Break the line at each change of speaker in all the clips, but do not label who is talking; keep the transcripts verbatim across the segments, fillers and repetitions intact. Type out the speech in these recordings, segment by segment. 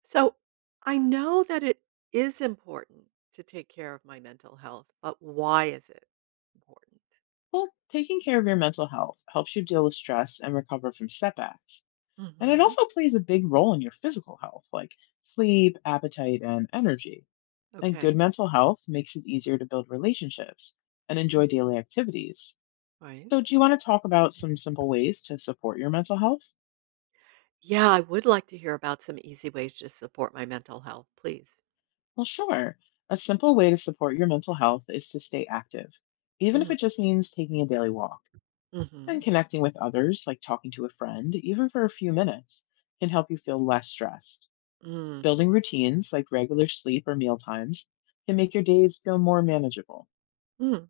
So I know that it is important to take care of my mental health, but why is it important?
Well, taking care of your mental health helps you deal with stress and recover from setbacks. And it
Hmm.
also plays a big role in your physical health, like sleep, appetite, and energy. And good
Okay.
mental health makes it easier to build relationships and
Mm.
enjoy daily activities.
Right.
So, do you want to talk about some simple ways to support your mental health?
Yeah, I would like to hear about some easy ways to support my mental health, please.
Well, sure. A simple way to support your mental health is to stay active, even if
Hmm.
it just means taking a daily walk.
Hmm.
And connecting with others, like talking to a friend, even for a few minutes, can help you feel less stressed. Building
Mm.
routines, like regular sleep or meal times, can make your days feel more manageable.
Mm.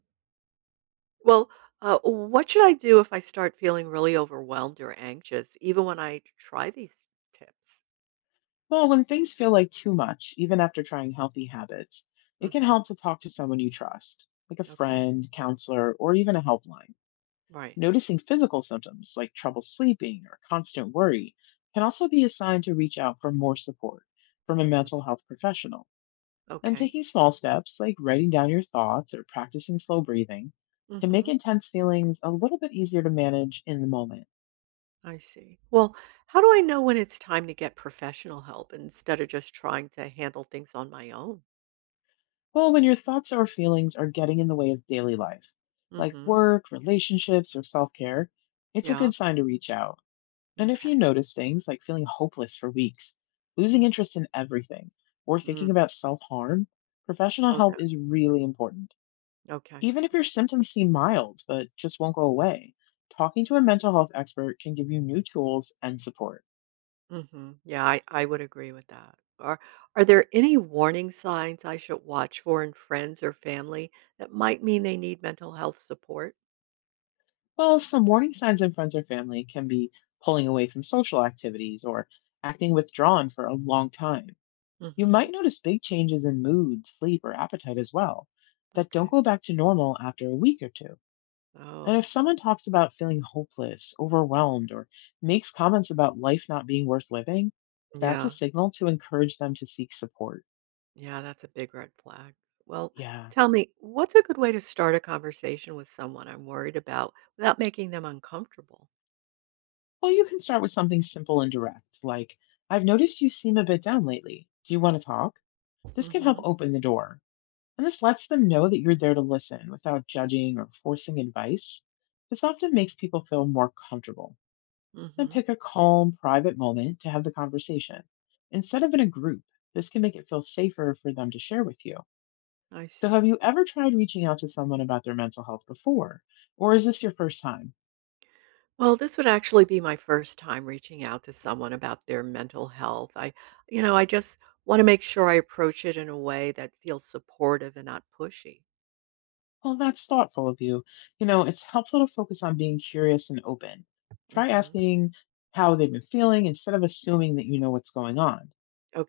Well, uh, what should I do if I start feeling really overwhelmed or anxious, even when I try these tips?
Well, when things feel like too much, even after trying healthy habits, it can
Hmm.
help to talk to someone you trust, like a
Okay.
friend, counselor, or even a helpline.
Right.
Noticing physical symptoms like trouble sleeping or constant worry can also be a sign to reach out for more support from a
Hmm.
mental health professional. And
Okay.
taking small steps, like writing down your thoughts or practicing slow breathing, can make
Hmm.
intense feelings a little bit easier to manage in the moment.
I see. Well, how do I know when it's time to get professional help instead of just trying to handle things on my own?
Well, when your thoughts or feelings are getting in the way of daily life, like
Mm-hmm.
work, relationships, or self care, it's a good
Yeah.
sign to reach out. And if you
Okay.
notice things like feeling hopeless for weeks, losing interest in everything, or
Mm-hmm.
thinking about self harm, professional
Oh,
help
no.
is really important.
Okay.
Even if your symptoms seem mild but just won't go away, talking to a mental health expert can give you new tools and support.
Mm-hmm. Yeah, I, I would agree with that. Are are there any warning signs I should watch for in friends or family that might mean they need mental health support?
While some warning signs in friends or family can be pulling away from social activities or acting withdrawn for a long time, you
Mm-hmm.
might notice big changes in mood, sleep, or appetite as well that don't
Okay.
go back to normal after a week or two. And if
Oh,
someone talks about feeling hopeless, overwhelmed, or makes comments about life not being worth living, that's a
yeah.
signal to encourage them to seek support.
Yeah, that's a big red flag. Well,
Yeah.
tell me, what's a good way to start a conversation with someone I'm worried about without making them uncomfortable?
Well, you can start with something simple and direct, like, I've noticed you seem a bit down lately. Do you want to talk? This can help
Mhm.
open the door. And this lets them know that you're there to listen without judging or forcing advice. This often makes people feel more comfortable. Then
Mhm.
pick a calm, private moment to have the conversation. Instead of in a group, this can make it feel safer for them to share with you.
I
So, have
see.
you ever tried reaching out to someone about their mental health before? Or is this your first time?
Well, this would actually be my first time reaching out to someone about their mental health. I, you know, I just want to make sure I approach it in a way that feels supportive and not pushy.
Well, that's thoughtful of you. You know, it's helpful to focus on being curious and open. Try
Mhm.
asking how they've been feeling instead of assuming that you know what's going on.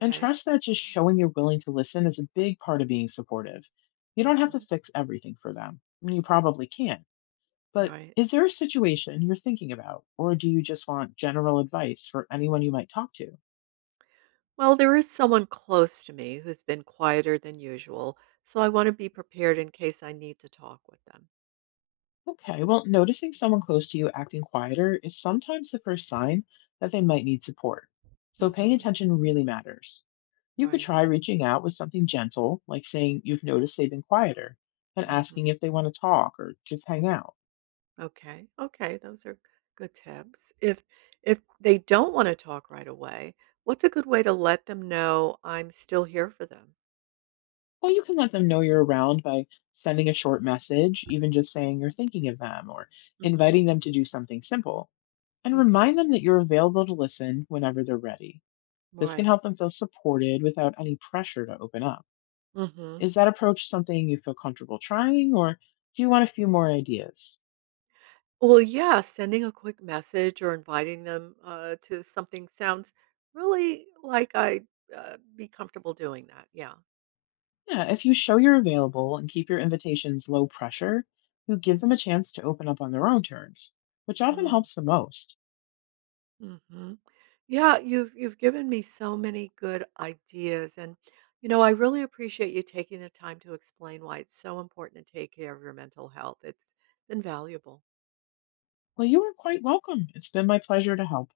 And trust that just showing you're willing to listen is a big part of being supportive. You don't have to
Mhm.
fix everything for them. I mean, you probably can. Not But
Right.
is there a situation you're thinking about, or do you just want general advice for anyone you might talk to?
Well, there is someone close to me who's been quieter than usual, so I want to be prepared in case I need to talk with them.
Okay, well, noticing someone close to you acting quieter is sometimes the first sign that they might need support. So paying
Hmm.
attention really matters. You could
Right.
try reaching out with something gentle, like saying you've noticed they've been quieter and
Hmm.
asking if they want to talk or just hang out.
Okay. Okay. Those are good tips. If if they don't want to talk right away, what's a good way to let them know I'm still here for them?
Or you can let them know you're around by sending a short message, even just saying you're thinking of them or
Hmm.
inviting them to do something simple. And
Okay.
remind them that you're available to listen whenever they're ready. This can
Right.
help them feel supported without any pressure to open up.
Hmm.
Is that approach something you feel comfortable trying, or do you want a few more ideas?
Well, yeah, sending a quick message or inviting them uh, to something sounds really like I uh, be comfortable doing that. Yeah.
Yeah, if you show you're available and keep your invitations low pressure, you give them a
Hmm.
chance to open up on their own terms, which often
Mm.
helps the most.
Mhm. Yeah, you've you've given me so many good ideas and you know, I really appreciate you taking the time to explain why it's so important to take care of your mental health. It's invaluable.
Well, you are quite welcome. It's been my pleasure to help.